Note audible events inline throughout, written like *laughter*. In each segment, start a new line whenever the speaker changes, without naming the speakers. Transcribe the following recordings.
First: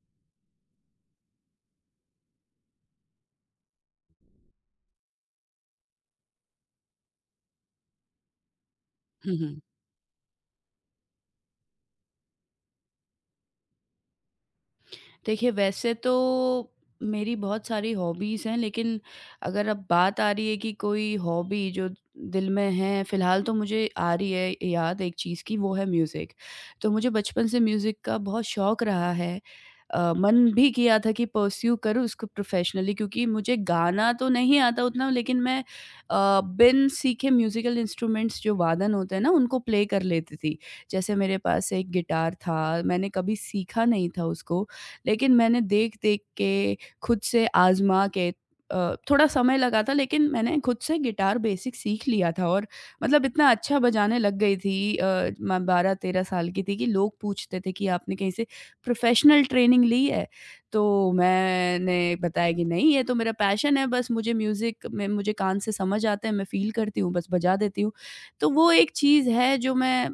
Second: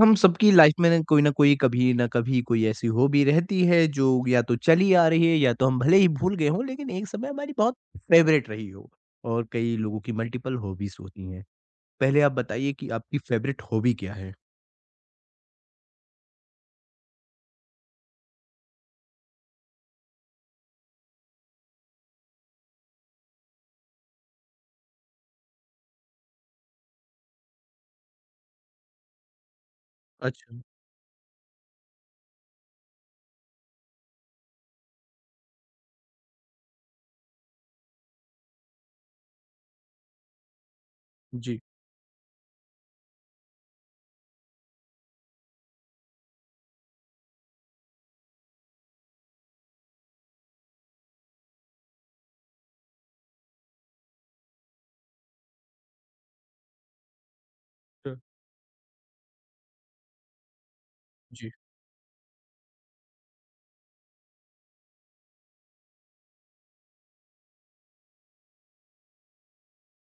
हम सबकी लाइफ में ना कोई कभी ना कभी कोई ऐसी हॉबी रहती है जो या तो चली आ रही है या तो हम भले ही भूल गए हों लेकिन एक समय हमारी बहुत फेवरेट रही हो।
Uh
और
huh.
कई लोगों की मल्टीपल हॉबीज होती हैं। पहले आप बताइए कि आपकी फेवरेट हॉबी क्या है।
देखिए, वैसे तो मेरी बहुत सारी हॉबीज़ हैं, लेकिन अगर अब बात आ रही है कि कोई हॉबी जो दिल में है फ़िलहाल, तो मुझे आ रही है याद एक चीज़ की, वो है म्यूज़िक। तो मुझे बचपन से म्यूज़िक का बहुत शौक रहा है। मन
अच्छा।
भी किया था कि परस्यू करूँ उसको प्रोफ़ेशनली, क्योंकि मुझे गाना तो नहीं आता उतना, लेकिन मैं बिन सीखे म्यूज़िकल इंस्ट्रूमेंट्स जो वादन होते हैं ना उनको प्ले कर लेती थी। जैसे मेरे
जी।
पास एक गिटार था, मैंने कभी सीखा नहीं था उसको, लेकिन मैंने देख-देख के, खुद से आज़मा के, थोड़ा समय लगा था, लेकिन मैंने खुद से गिटार बेसिक सीख लिया था। और मतलब, इतना अच्छा बजाने लग गई थी, मैं 12-13 साल की थी, कि लोग पूछते थे कि
अ,
आपने कहीं से प्रोफ़ेशनल ट्रेनिंग ली है? तो
जी।
मैंने बताया कि नहीं, ये तो मेरा पैशन है, बस मुझे म्यूज़िक में मुझे कान से समझ आता है, मैं फ़ील करती हूँ, बस बजा देती हूँ। तो वो एक चीज़ है जो मैं,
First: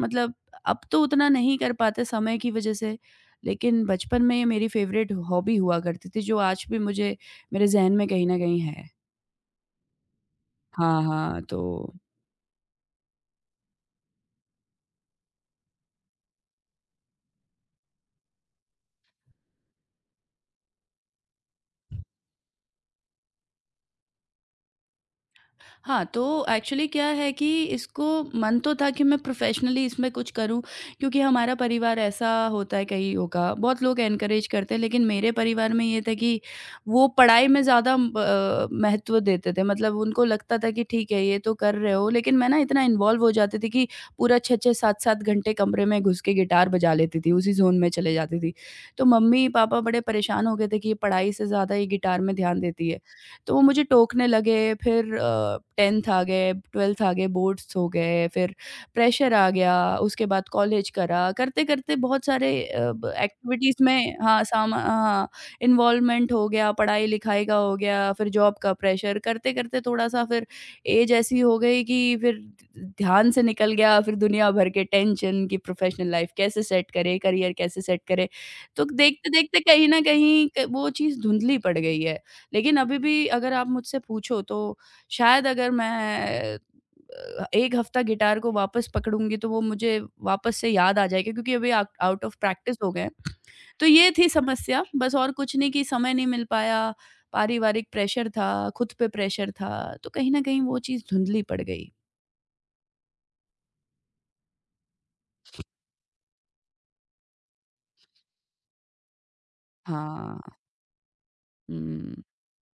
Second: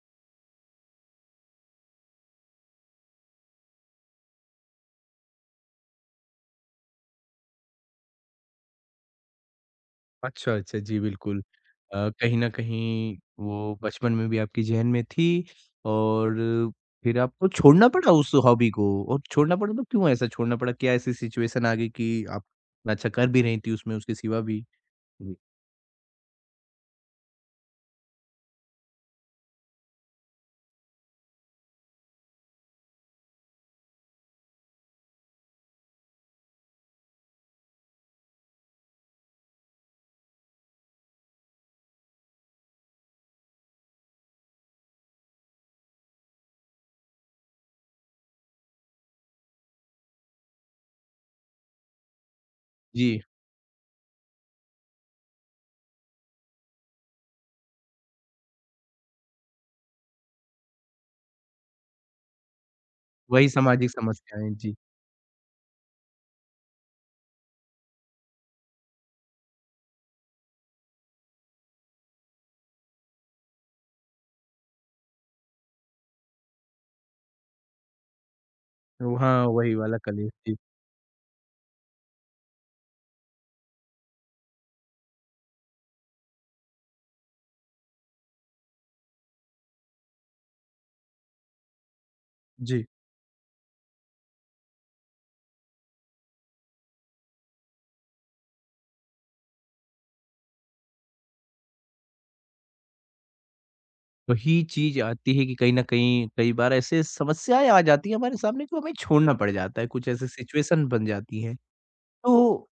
मतलब, अब तो उतना नहीं कर पाते समय की वज़ह से, लेकिन बचपन में ये मेरी फ़ेवरेट हॉबी हुआ करती थी, जो आज भी मुझे मेरे ज़हन में कहीं न कहीं है।
अच्छा, अच्छा। जी,
हाँ,
बिल्कुल। कहीं न कहीं वो बचपन में भी आपके ज़हन में थी और फिर आपको छोड़ना पड़ा उस हॉबी को। और छोड़ना पड़ा तो क्यों ऐसा छोड़ना पड़ा? क्या ऐसी सिचुएशन आ गई कि आप इतना अच्छा कर भी रही थी उसमें, उसके सिवा भी? जी।
हाँ, तो एक्चुअली क्या है कि इसको मन तो था कि मैं प्रोफ़ेशनली इसमें कुछ करूँ, क्योंकि हमारा परिवार ऐसा होता है कईयों का, बहुत लोग एनकरेज करते हैं, लेकिन मेरे परिवार में ये था कि वो पढ़ाई में ज़्यादा महत्व देते थे। मतलब उनको लगता था कि ठीक है, ये तो कर रहे हो, लेकिन मैं ना इतना इन्वॉल्व हो जाती थी कि पूरा 6-6 7-7 घंटे कमरे में घुस के गिटार बजा लेती थी, उसी ज़ोन में चले जाती थी। तो मम्मी-पापा बड़े परेशान हो गए थे कि ये पढ़ाई से ज़्यादा ये गिटार में ध्यान देती है।
जी,
तो वो मुझे टोकने लगे, फिर 10th आ गए, 12th आ गए, बोर्ड्स हो गए, फिर प्रेशर आ गया, उसके बाद कॉलेज करा, करते-करते बहुत सारे अ, ब
वही
एक्टिविटीज़
सामाजिक
में, हाँ,
समस्याएँ, जी।
सामा हाँ, इन्वॉल्वमेंट हो गया, पढ़ाई-लिखाई का हो गया, फिर जॉब का प्रेशर, करते-करते थोड़ा-सा, फिर एज ऐसी हो गई कि फिर ध्यान से निकल गया, फिर दुनिया भर के टेंशन कि प्रोफ़ेशनल लाइफ़ कैसे सेट करें, करियर कैसे सेट करें। तो
हाँ,
देखते-देखते
वही
कहीं
वाला
न
कलेश,
कहीं
जी।
क वो चीज़ धुंधली पड़ गई है। लेकिन अभी भी अगर आप मुझसे पूछो, तो शायद अगर मैं 1 हफ्ता गिटार को वापस पकड़ूँगी, तो वो मुझे वापस से याद आ जाएगा, क्योंकि अभी आउट आउट ऑफ प्रैक्टिस
जी।
हो गए हैं। तो ये थी समस्या, बस और कुछ नहीं, कि समय नहीं मिल पाया, पारिवारिक प्रेशर था, खुद पे प्रेशर था, तो कहीं न कहीं वो चीज़ धुंधली पड़ गई।
वही चीज़ आती है कि कहीं न कहीं कई बार ऐसे समस्याएँ आ जाती हैं हमारे सामने तो हमें छोड़ना पड़ जाता है, कुछ ऐसे
हाँ,
सिचुएशन बन जाती हैं।
हुँ।
तो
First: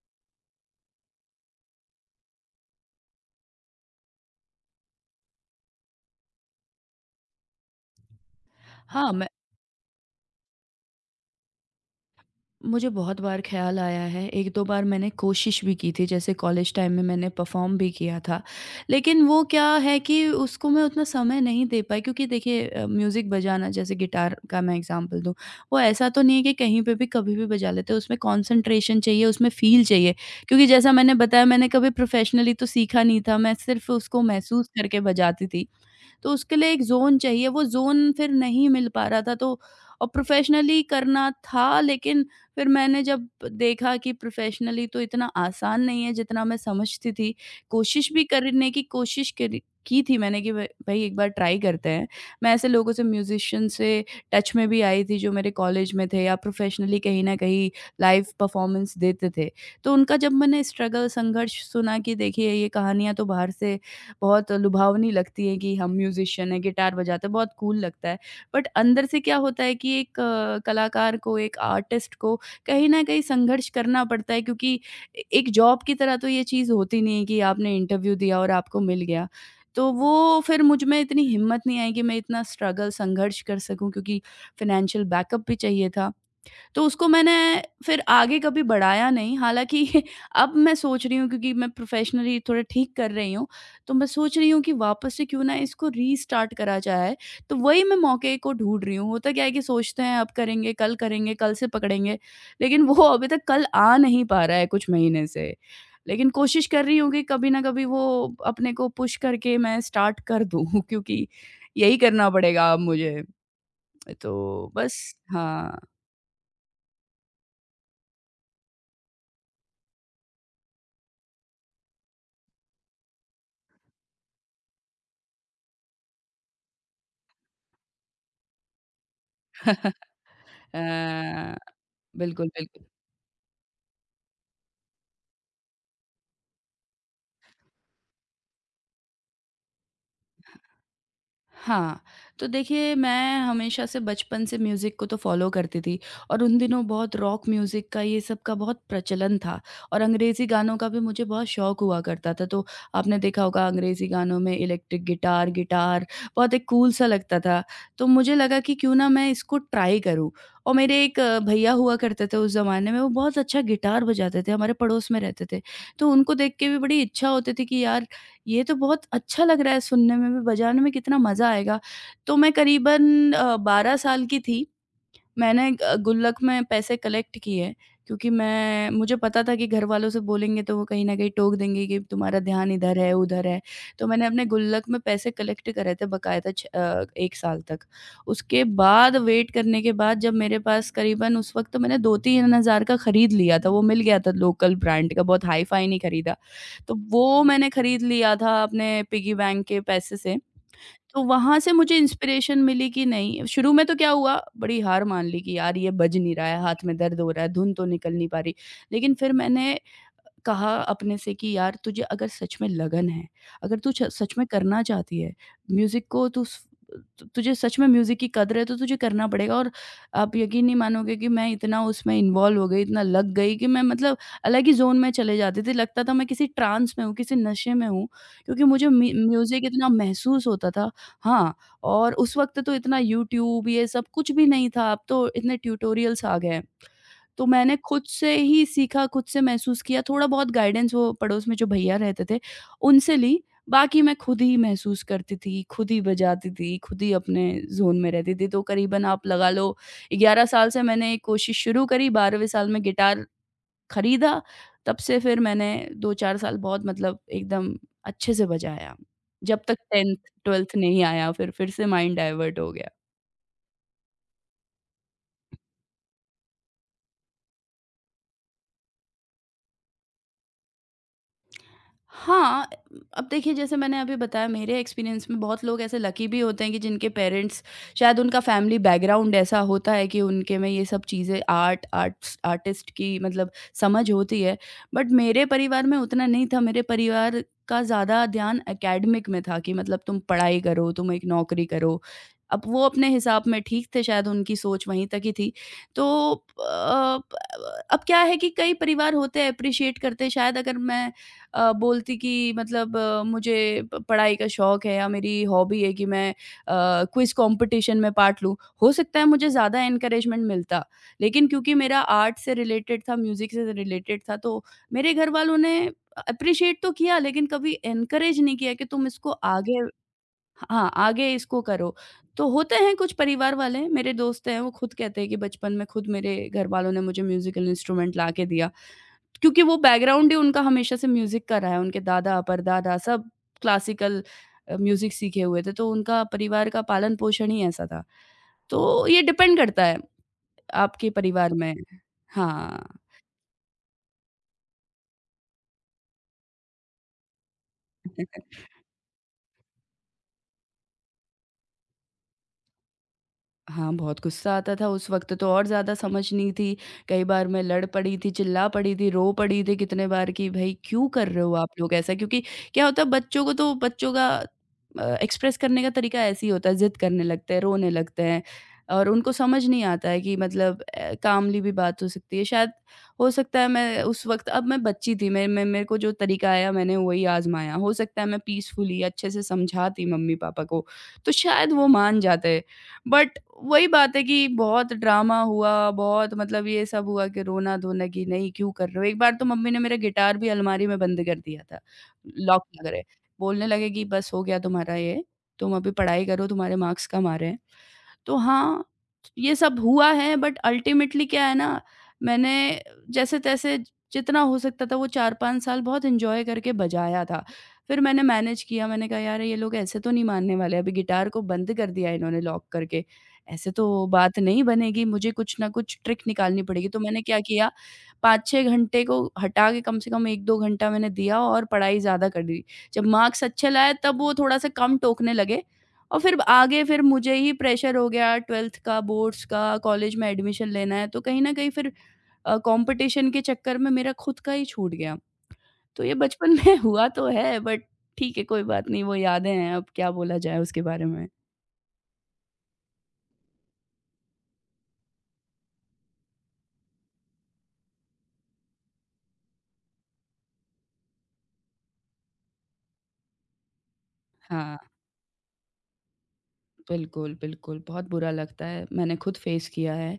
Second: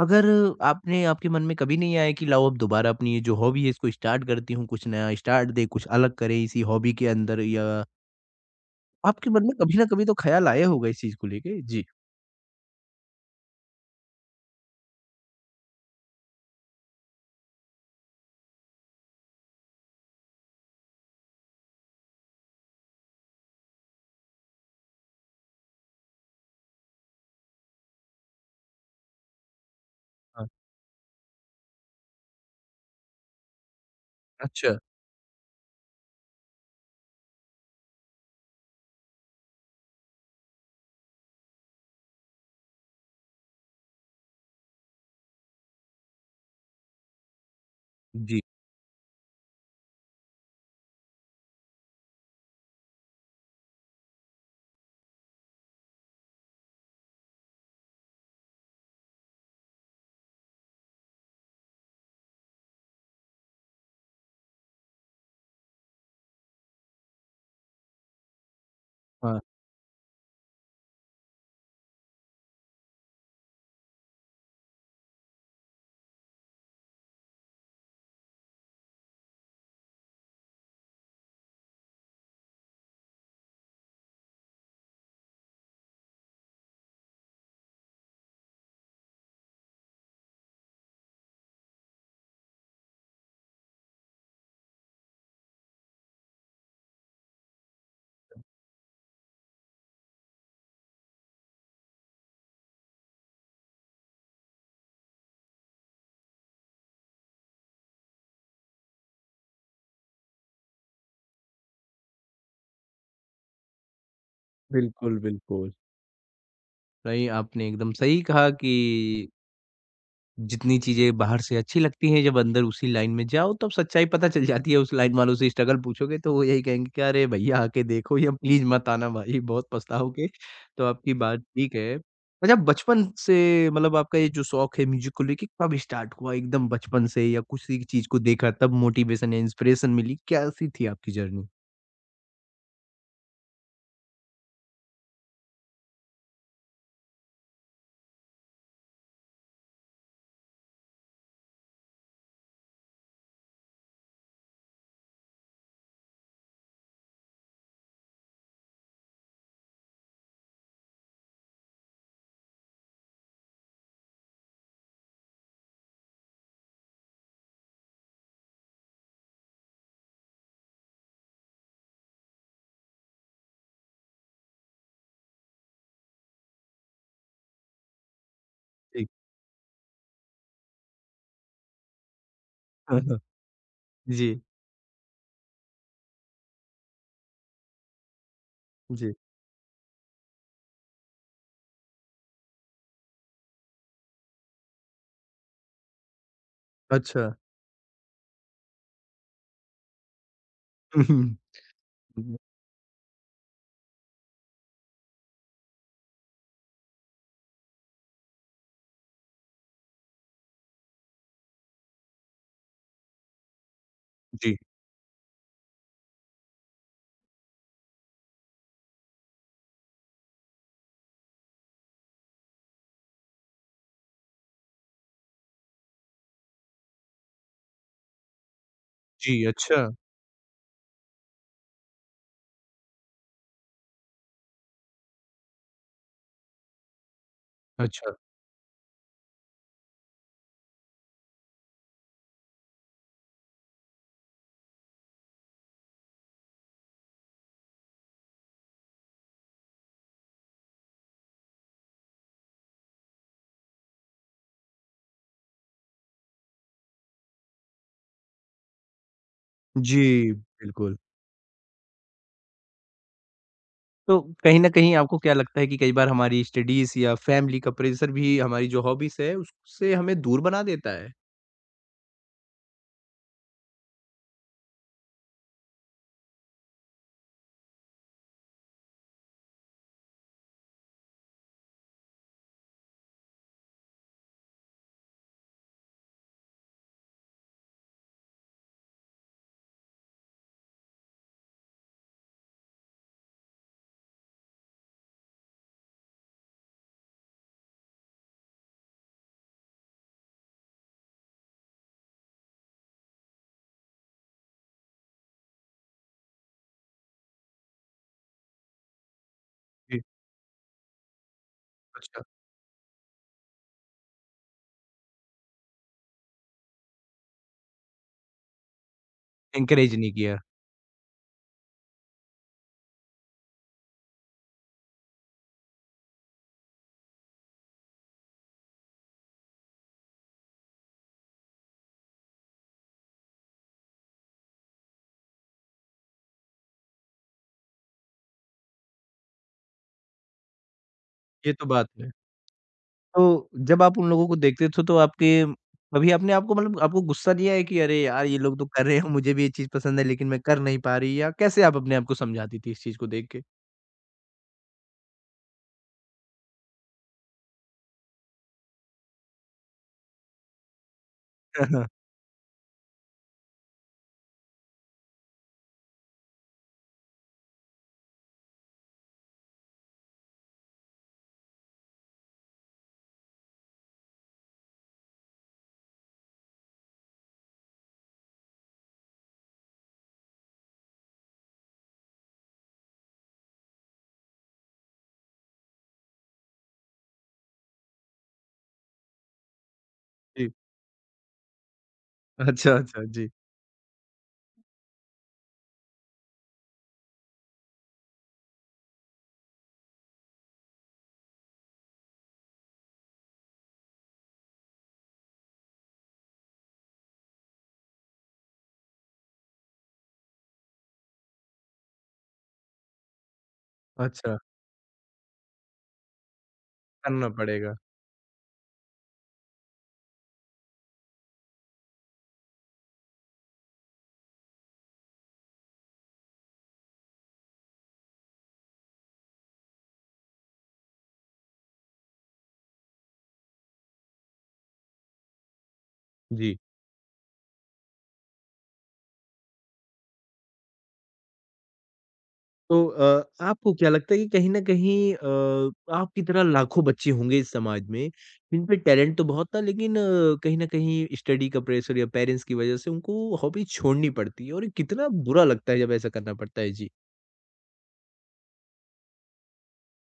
अगर आपने आपके मन में कभी नहीं आया कि लाओ अब दोबारा अपनी ये जो हॉबी है इसको स्टार्ट करती हूँ, कुछ नया स्टार्ट दें, कुछ अलग करें इसी हॉबी के अंदर या
हाँ, मैं
आपके मन में कभी ना कभी तो ख़्याल आया होगा इस चीज़ को लेके? जी।
मुझे बहुत बार ख़्याल आया है, 1-2 बार मैंने कोशिश भी की थी, जैसे कॉलेज टाइम में मैंने परफ़ॉर्म भी किया था। लेकिन वो क्या है कि उसको मैं उतना समय नहीं दे पाई, क्योंकि देखिए म्यूज़िक बजाना, जैसे गिटार का मैं एग्ज़ाम्पल दूँ, वो ऐसा तो नहीं है कि कहीं पे भी कभी भी बजा लेते हैं, उसमें कॉन्सन्ट्रेशन चाहिए, उसमें फ़ील चाहिए।
हाँ,
क्योंकि जैसा मैंने बताया, मैंने कभी प्रोफ़ेशनली तो सीखा नहीं था, मैं सिर्फ़ उसको महसूस
अच्छा।
करके बजाती थी। तो उसके लिए एक ज़ोन चाहिए, वो ज़ोन फिर नहीं मिल पा रहा था, तो और प्रोफ़ेशनली करना था, लेकिन फिर मैंने जब देखा कि प्रोफ़ेशनली तो इतना आसान नहीं है जितना मैं समझती थी। कोशिश भी
जी।
करने की कोशिश करी की थी मैंने कि भ भई एक बार ट्राई करते हैं। मैं ऐसे लोगों से, म्यूज़िशियन से टच में भी आई थी, जो मेरे कॉलेज में थे या प्रोफ़ेशनली कहीं न कहीं लाइव परफ़ॉर्मेंस देते थे। तो उनका जब मैंने स्ट्रगल, संघर्ष सुना, कि देखिए, ये कहानियाँ तो बाहर से बहुत लुभावनी लगती है, कि हम म्यूज़िशियन हैं, गिटार बजाते हैं, बहुत कूल लगता है। बट अंदर से क्या
हाँ,
होता है कि एक कलाकार को, एक आर्टिस्ट को कहीं न कहीं संघर्ष करना पड़ता है, क्योंकि ए एक जॉब की तरह तो ये चीज़ होती नहीं है कि आपने इंटरव्यू दिया और आपको मिल गया। तो वो फिर मुझ में इतनी हिम्मत नहीं आई कि मैं इतना स्ट्रगल, संघर्ष कर सकूँ, क्योंकि फ़ाइनेंशियल बैकअप भी चाहिए था। तो उसको मैंने फिर आगे कभी बढ़ाया नहीं, हालाँकि *laughs* अब मैं सोच रही हूँ, क्योंकि मैं प्रोफ़ेशनली थोड़ा ठीक कर रही हूँ, तो मैं सोच रही हूँ कि वापस से क्यों ना इसको रीस्टार्ट करा जाए, तो वही मैं मौके को ढूँढ रही हूँ। होता क्या है कि सोचते हैं अब करेंगे, कल से पकड़ेंगे, लेकिन वो अभी तक कल आ नहीं पा रहा है कुछ महीने से। लेकिन कोशिश कर रही हूँ कि कभी न कभी वो अपने को पुश करके मैं स्टार्ट कर दूँ *laughs* क्योंकि यही करना पड़ेगा अब मुझे। तो बस,
बिल्कुल, बिल्कुल।
हाँ।
नहीं, आपने एकदम सही कहा कि जितनी चीज़ें बाहर से अच्छी लगती हैं, जब अंदर उसी लाइन में जाओ तब सच्चाई पता चल जाती है, उस लाइन वालों से स्ट्रगल पूछोगे तो वो यही कहेंगे कि अरे भैया आके देखो या प्लीज़ मत आना भाई बहुत
*laughs*
पछताओगे।
अ,
तो आपकी बात ठीक है।
बिल्कुल,
अच्छा
बिल्कुल।
बचपन से मतलब आपका ये जो शौक है म्यूज़िक को लेके कब स्टार्ट हुआ? एकदम बचपन से या किसी चीज़ को देखा तब मोटिवेशन या इंस्पिरेशन मिली? कैसी थी आपकी जर्नी?
हाँ, तो देखिए, मैं हमेशा से बचपन से म्यूज़िक को तो फ़ॉलो करती थी, और उन दिनों बहुत रॉक म्यूज़िक का, ये सब का बहुत प्रचलन था, और अंग्रेज़ी गानों का भी मुझे बहुत शौक हुआ करता था। तो आपने देखा होगा, अंग्रेज़ी गानों में इलेक्ट्रिक गिटार, गिटार बहुत एक कूल सा लगता था। तो मुझे लगा कि क्यों ना मैं इसको ट्राई करूँ, और मेरे एक भैया हुआ करते थे उस ज़माने में, वो बहुत अच्छा गिटार बजाते थे, हमारे पड़ोस में रहते थे। तो उनको देख के भी बड़ी इच्छा होती थी कि यार, ये तो बहुत अच्छा लग रहा है सुनने में भी, बजाने में कितना मज़ा आएगा। तो मैं करीबन 12 साल की थी, मैंने गुल्लक में पैसे कलेक्ट किए, क्योंकि मैं
जी।
मुझे
*laughs*
पता था कि घरवालों से बोलेंगे तो वो कहीं न कहीं टोक देंगे कि तुम्हारा ध्यान इधर
हाँ,
है,
हाँ।
उधर है। तो मैंने
जी,
अपने गुल्लक में पैसे कलेक्ट करे थे बकायदा 1 साल तक। उसके
जी।
बाद, वेट करने के बाद, जब मेरे पास करीबन, उस वक़्त मैंने 2-3 हज़ार का खरीद लिया था, वो मिल गया था लोकल ब्रांड का, बहुत हाई-फाई नहीं खरीदा। तो
अच्छा।
वो मैंने खरीद लिया था अपने पिगी बैंक के पैसे से।
*laughs*
तो
हुँ,
वहाँ से मुझे
हुँ।
इंस्पिरेशन मिली कि नहीं, शुरू में तो क्या हुआ, बड़ी हार मान ली कि यार, ये बज नहीं रहा है, हाथ में दर्द हो रहा है, धुन तो निकल नहीं पा रही। लेकिन फिर मैंने कहा अपने से कि यार, तुझे अगर सच में लगन है, अगर तू छ सच में
जी,
करना चाहती है, म्यूज़िक को तुझे सच में म्यूज़िक की कदर है, तो तुझे करना पड़ेगा। और आप यकीन नहीं मानोगे कि मैं इतना उसमें इन्वॉल्व हो गई, इतना लग गई कि मैं, मतलब, अलग ही ज़ोन में चले जाती थी। लगता था मैं किसी ट्रांस में हूँ, किसी नशे में हूँ, क्योंकि मुझे मी
जी।
म्यूज़िक
अच्छा,
इतना महसूस होता था। हाँ, और उस वक़्त तो इतना यूट्यूब, ये सब कुछ भी नहीं था, अब तो इतने ट्यूटोरियल्स आ गए हैं। तो मैंने खुद
अच्छा।
से ही सीखा, खुद से महसूस किया, थोड़ा बहुत गाइडेंस वो पड़ोस में जो भैया रहते थे, उनसे ली। बाकी मैं खुद ही महसूस करती थी, खुद ही बजाती थी, खुद ही अपने ज़ोन में रहती थी। तो करीबन आप लगा लो 11 साल से मैंने कोशिश शुरू करी, 12वें साल में गिटार खरीदा, तब से फिर मैंने 2-4 साल बहुत, मतलब, एकदम अच्छे से बजाया। जब तक 10th
जी,
12th
बिल्कुल।
नहीं आया, फिर से माइंड डाइवर्ट हो गया।
तो कहीं न कहीं आपको क्या लगता है कि कई बार हमारी स्टडीज़ या फैमिली का प्रेशर भी हमारी जो हॉबीज़ है, उससे हमें दूर बना देता है?
हाँ, अब देखिए, जैसे मैंने अभी बताया, मेरे एक्सपीरियंस में बहुत लोग ऐसे लकी भी होते हैं कि जिनके पेरेंट्स, शायद उनका फैमिली बैकग्राउंड ऐसा होता है कि उनके में ये सब चीज़ें, आर्टिस्ट की, मतलब, समझ होती है। बट मेरे परिवार में उतना नहीं था, मेरे परिवार का ज़्यादा ध्यान एकेडमिक में था कि, मतलब, तुम पढ़ाई करो, तुम एक नौकरी करो। अब वो अपने हिसाब में ठीक थे, शायद उनकी सोच वहीं तक ही थी। तो अ, अब क्या है कि कई परिवार होते हैं एप्रिशिएट करते हैं, शायद अगर मैं बोलती कि, मतलब, मुझे प पढ़ाई का शौक है, या मेरी हॉबी है कि मैं क्विज़ कॉम्पिटिशन में पार्ट लूँ। हो सकता है मुझे ज़्यादा
जी,
एनकरेजमेंट मिलता, लेकिन क्योंकि मेरा
अच्छा।
आर्ट से रिलेटेड था, म्यूज़िक से रिलेटेड था, तो मेरे घरवालों ने एप्रिशिएट तो किया, लेकिन कभी एनकरेज नहीं किया कि तुम इसको आगे,
एनकरेज नहीं किया।
हाँ, आगे इसको करो। तो होते हैं कुछ परिवार वाले, मेरे दोस्त हैं वो खुद कहते हैं कि बचपन में खुद मेरे घरवालों ने मुझे म्यूज़िकल इंस्ट्रूमेंट ला के दिया। क्योंकि वो बैकग्राउंड ही उनका हमेशा से म्यूज़िक का रहा है, उनके दादा, परदादा सब क्लासिकल म्यूज़िक सीखे हुए थे, तो उनका परिवार का पालन-पोषण ही ऐसा था। तो ये डिपेंड करता है आपके
ये
परिवार
तो
में।
बात है।
हाँ।
तो जब आप उन लोगों को देखते थे तो आपके कभी आपने आपको मतलब आपको गुस्सा नहीं आया कि अरे यार! ये लोग
*laughs*
तो कर रहे हैं, मुझे भी ये चीज़ पसंद है लेकिन मैं कर नहीं पा रही या कैसे आप अपने आप को समझाती थी इस चीज़ को देख के?
हाँ, बहुत गुस्सा आता था, उस वक़्त तो और ज़्यादा समझ नहीं थी। कई बार मैं लड़ पड़ी थी, चिल्ला पड़ी थी, रो पड़ी थी कितने बार कि भई क्यों कर रहे हो आप लोग
*laughs*
ऐसा? क्योंकि क्या होता है बच्चों को तो बच्चों का एक्सप्रेस करने का तरीका ऐसे ही होता है, ज़िद करने लगते हैं, रोने लगते हैं और उनको समझ नहीं आता है कि मतलब कामली भी बात हो सकती है। शायद हो सकता है मैं उस वक़्त अब मैं बच्ची थी, मैं मेरे को जो तरीका आया मैंने वही आज़माया। हो सकता है मैं पीसफुली अच्छे से समझाती मम्मी-पापा को, तो शायद वो मान जाते। बट वही बात है कि बहुत ड्रामा हुआ, बहुत मतलब ये सब हुआ कि रोना-धोना कि नहीं क्यों कर रहे हो? एक बार तो मम्मी ने मेरा गिटार भी
जी।
अलमारी में बंद कर दिया था, लॉक
अच्छा,
लगा रहे।
अच्छा। जी।
बोलने लगे कि बस हो गया तुम्हारा ये, तुम अभी पढ़ाई करो तुम्हारे मार्क्स कम आ रहे हैं। तो हाँ, ये सब हुआ है बट अल्टीमेटली क्या है ना, मैंने जैसे-तैसे जितना हो सकता था वो 4-5 साल बहुत एन्जॉय करके बजाया था। फिर मैंने मैनेज किया, मैंने कहा यार ये लोग ऐसे तो नहीं मानने वाले, अभी गिटार को बंद कर दिया इन्होंने लॉक करके, ऐसे तो
अच्छा,
बात नहीं बनेगी, मुझे कुछ ना कुछ ट्रिक निकालनी पड़ेगी। तो मैंने
करना
क्या किया
पड़ेगा।
5-6 घंटे को हटा के कम से कम 1-2 घंटा मैंने दिया और पढ़ाई ज़्यादा कर दी। जब मार्क्स अच्छे लाए तब वो थोड़ा-सा कम टोकने लगे और फिर आगे फिर मुझे ही प्रेशर हो गया 12th का, बोर्ड्स का, कॉलेज में एडमिशन लेना है, तो कहीं न कहीं फिर कॉम्पिटिशन के चक्कर में मेरा खुद का ही छूट गया। तो ये बचपन
जी।
में *laughs* हुआ तो है बट ठीक है कोई बात नहीं, वो यादें हैं, अब क्या बोला जाए उसके बारे में।
तो आपको क्या लगता है कि कहीं न कहीं आपकी तरह लाखों बच्चे होंगे इस समाज में, जिन पे टैलेंट तो बहुत था लेकिन कहीं न कहीं स्टडी का प्रेशर या पेरेंट्स की वजह से उनको हॉबी छोड़नी पड़ती है और ये
हाँ।
कितना बुरा लगता है जब ऐसा करना पड़ता है। जी,
बिल्कुल, बिल्कुल, बहुत बुरा लगता है, मैंने खुद फेस किया है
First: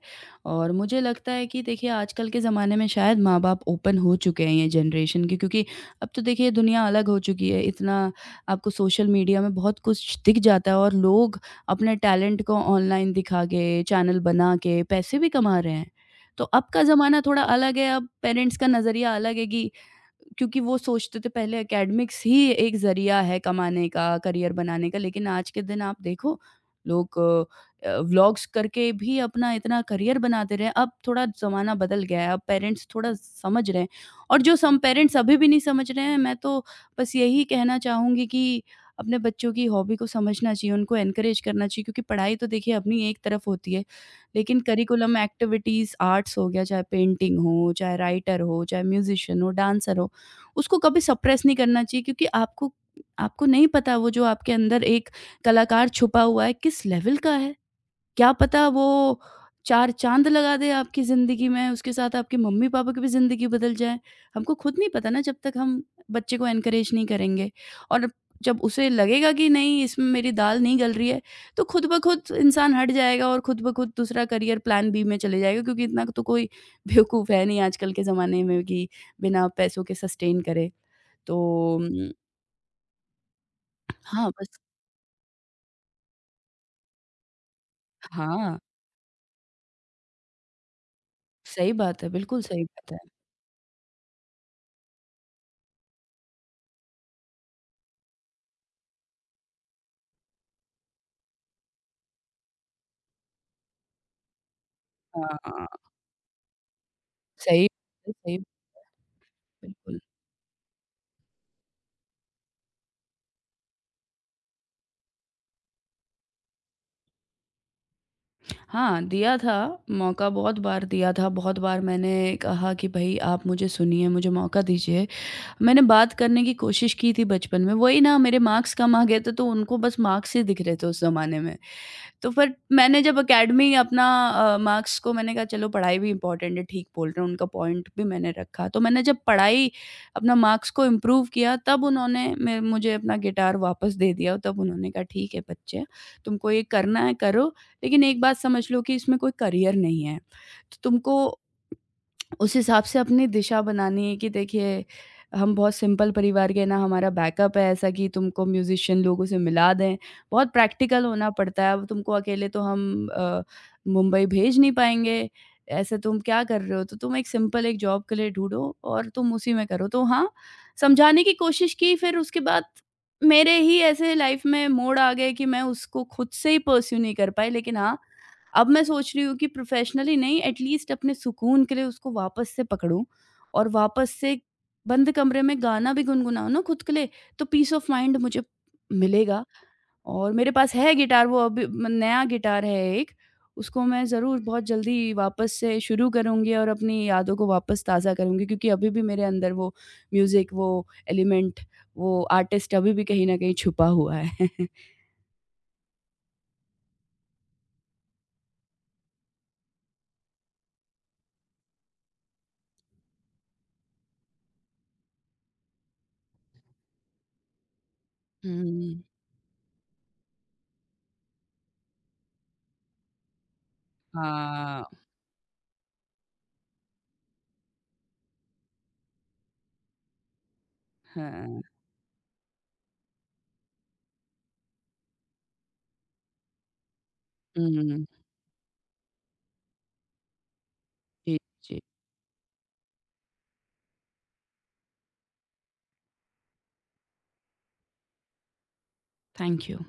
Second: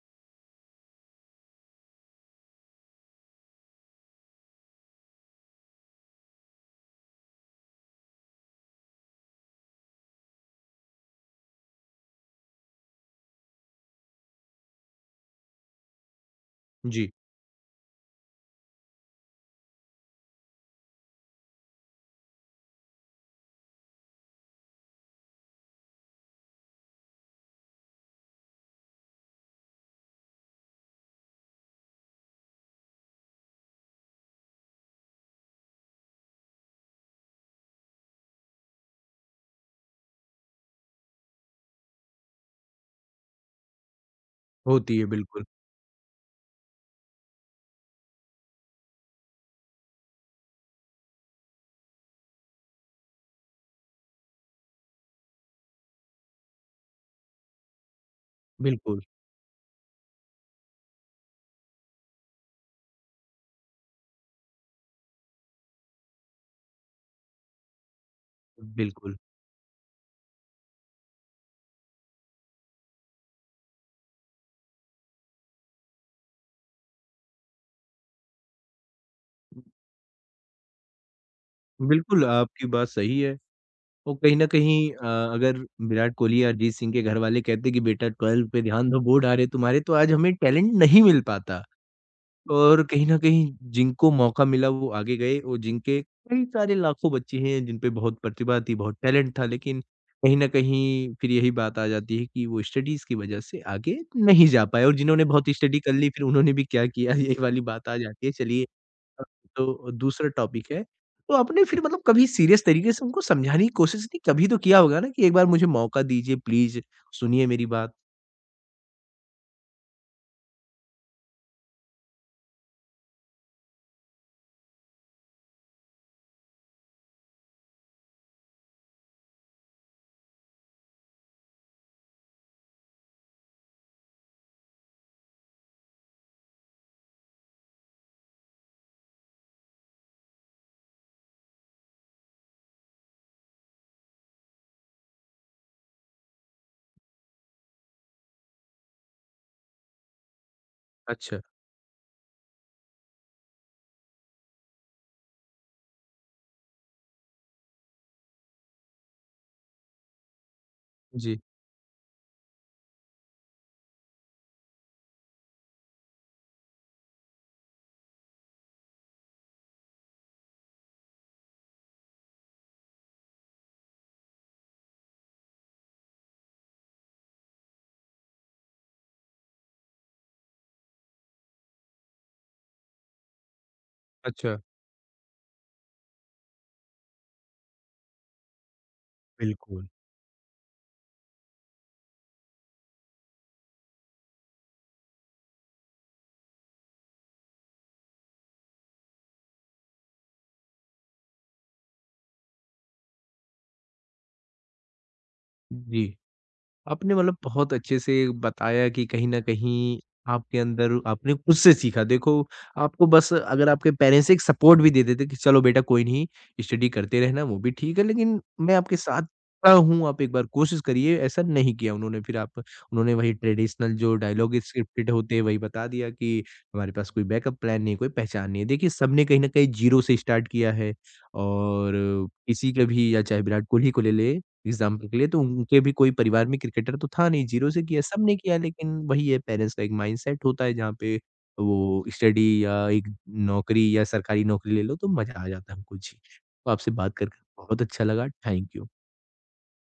और मुझे लगता है कि देखिए आजकल के ज़माने में शायद माँ-बाप ओपन हो चुके हैं ये जनरेशन के क्योंकि अब तो देखिए दुनिया अलग हो चुकी है, इतना आपको सोशल मीडिया में बहुत कुछ दिख जाता है और लोग अपने टैलेंट को ऑनलाइन दिखा के, चैनल बना के पैसे भी कमा रहे हैं। तो अब का
जी,
ज़माना थोड़ा अलग है, अब पेरेंट्स का नज़रिया अलग है कि क्योंकि वो सोचते थे पहले एकेडमिक्स ही एक ज़रिया है कमाने का, करियर बनाने का, लेकिन आज के दिन आप देखो लोग व्लॉग्स करके भी अपना इतना करियर बनाते रहे। अब थोड़ा ज़माना बदल गया है, अब पेरेंट्स थोड़ा समझ रहे हैं और जो सम पेरेंट्स अभी भी नहीं समझ रहे हैं, मैं तो बस यही कहना चाहूँगी कि अपने बच्चों की हॉबी को समझना चाहिए, उनको एनकरेज करना चाहिए क्योंकि पढ़ाई तो देखिए अपनी एक तरफ होती है, लेकिन
होती है
करिकुलम
बिल्कुल,
एक्टिविटीज़, आर्ट्स हो गया, चाहे पेंटिंग हो, चाहे राइटर हो, चाहे म्यूज़िशियन हो, डांसर हो, उसको कभी सप्रेस नहीं करना चाहिए क्योंकि आपको आपको नहीं पता वो जो आपके अंदर एक कलाकार छुपा हुआ है किस लेवल का है। क्या पता वो
बिल्कुल,
4 चाँद लगा दे आपकी ज़िंदगी में, उसके साथ आपके मम्मी-पापा की भी ज़िंदगी बदल जाए। हमको खुद नहीं पता ना जब तक हम बच्चे को एनकरेज नहीं करेंगे और जब उसे
बिल्कुल।
लगेगा कि नहीं इसमें मेरी दाल नहीं गल रही है, तो खुद ब खुद इंसान हट जाएगा और खुद ब खुद दूसरा करियर प्लान बी में चले जाएगा क्योंकि इतना तो कोई *laughs* बेवकूफ़ है नहीं आजकल के ज़माने में कि बिना पैसों के सस्टेन करे। तो उम,
बिल्कुल, आपकी बात सही है। और
हाँ,
कहीं न
बस
कहीं अगर विराट कोहली या अरिजीत सिंह के घरवाले कहते कि बेटा 12
हाँ,
पे ध्यान दो, बोर्ड आ रहे तुम्हारे, तो आज हमें टैलेंट नहीं मिल पाता।
सही बात है, बिल्कुल सही
और
बात है।
कहीं न कहीं जिनको मौका मिला वो आगे गए और जिनके कई सारे लाखों बच्चे हैं जिन पे बहुत प्रतिभा थी, बहुत टैलेंट था लेकिन कहीं न कहीं फिर यही बात आ जाती है कि वो स्टडीज़ की वजह से आगे नहीं जा पाए और जिन्होंने बहुत
हाँ,
स्टडी कर ली फिर उन्होंने भी क्या किया *laughs* ये वाली
सही
बात आ जाती है।
सही
चलिए अब तो
बिल्कुल।
दूसरा टॉपिक है। तो आपने फिर मतलब कभी सीरियस तरीके से उनको समझाने की कोशिश नहीं कभी तो किया होगा ना कि एक बार मुझे मौका दीजिए प्लीज़, सुनिए मेरी बात?
हाँ, दिया था, मौका बहुत बार दिया था, बहुत बार मैंने कहा कि भई आप मुझे सुनिए, मुझे मौका दीजिए। मैंने बात करने की कोशिश की थी बचपन में, वही ना मेरे मार्क्स कम आ गए थे तो उनको बस मार्क्स ही दिख रहे थे उस ज़माने में। तो फिर मैंने जब एकेडमी अपना मार्क्स को मैंने कहा चलो पढ़ाई भी इम्पोर्टेंट है, ठीक बोल रहे हो, उनका पॉइंट भी मैंने रखा। तो मैंने जब पढ़ाई अपना मार्क्स को इम्प्रूव किया तब उन्होंने मे मुझे अपना गिटार वापस दे दिया। तब उन्होंने कहा ठीक है बच्चे, तुमको ये करना है करो, लेकिन एक बात समझ लो कि इसमें कोई करियर नहीं है। तो तुमको
अच्छा।
उस हिसाब से अपनी दिशा बनानी है कि देखिए हम बहुत सिंपल परिवार के हैं, ना हमारा बैकअप है ऐसा कि तुमको म्यूज़िशियन लोगों से मिला दें। बहुत प्रैक्टिकल होना
जी।
पड़ता है, अब तुमको अकेले तो हम मुंबई भेज नहीं पाएँगे, ऐसे तुम क्या कर रहे हो? तो तुम एक सिंपल एक जॉब के लिए ढूँढो और तुम उसी में करो। तो हाँ, समझाने की कोशिश की फिर उसके बाद मेरे ही ऐसे लाइफ़ में मोड़ आ गए कि मैं उसको खुद से ही पर्स्यू नहीं कर पाई लेकिन हाँ, अब मैं सोच रही हूँ कि प्रोफ़ेशनली नहीं एटलीस्ट अपने सुकून के लिए उसको वापस से पकड़ूँ और वापस से
अच्छा।
बंद कमरे में गाना भी गुनगुनाऊँ ना खुद के लिए, तो पीस ऑफ माइंड मुझे मिलेगा
बिल्कुल।
और मेरे पास है गिटार वो अभी म नया गिटार है एक, उसको मैं ज़रूर बहुत जल्दी वापस से शुरू करूँगी और अपनी यादों को वापस ताज़ा करूँगी क्योंकि अभी भी मेरे अंदर वो म्यूज़िक, वो एलिमेंट, वो आर्टिस्ट अभी भी कहीं न कहीं छुपा हुआ है। *laughs*
जी। आपने मतलब बहुत अच्छे से बताया कि कहीं न कहीं आपके अंदर आपने खुद से सीखा। देखो, आपको बस अगर आपके पेरेंट्स एक सपोर्ट भी दे देते कि चलो बेटा कोई नहीं, स्टडी करते रहना वो भी ठीक है, लेकिन मैं
हुँ,
आपके साथ खड़ा हूँ, आप एक बार कोशिश करिए, ऐसा नहीं किया उन्होंने। फिर आप उन्होंने वही ट्रेडिशनल जो डायलॉग
हाँ,
स्क्रिप्टेड होते हैं, वही बता दिया कि हमारे पास कोई बैकअप प्लान नहीं है, कोई पहचान नहीं है। देखिए, सबने कहीं न कहीं ज़ीरो से स्टार्ट किया है
हाँ, हाँ।
और किसी का भी या चाहे विराट कोहली को ले ले, एग्ज़ाम्पल के लिए तो उनके भी कोई परिवार में क्रिकेटर तो था नहीं, ज़ीरो से किया,
हुँ,
सबने किया लेकिन वही है पेरेंट्स का एक माइंडसेट होता है जहाँ पे
जी, जी।
वो स्टडी या एक नौकरी या सरकारी नौकरी ले लो तो मज़ा आ जाता है हमको। जी, तो आपसे बात करके बहुत अच्छा लगा, थैंक यू।
Thank you।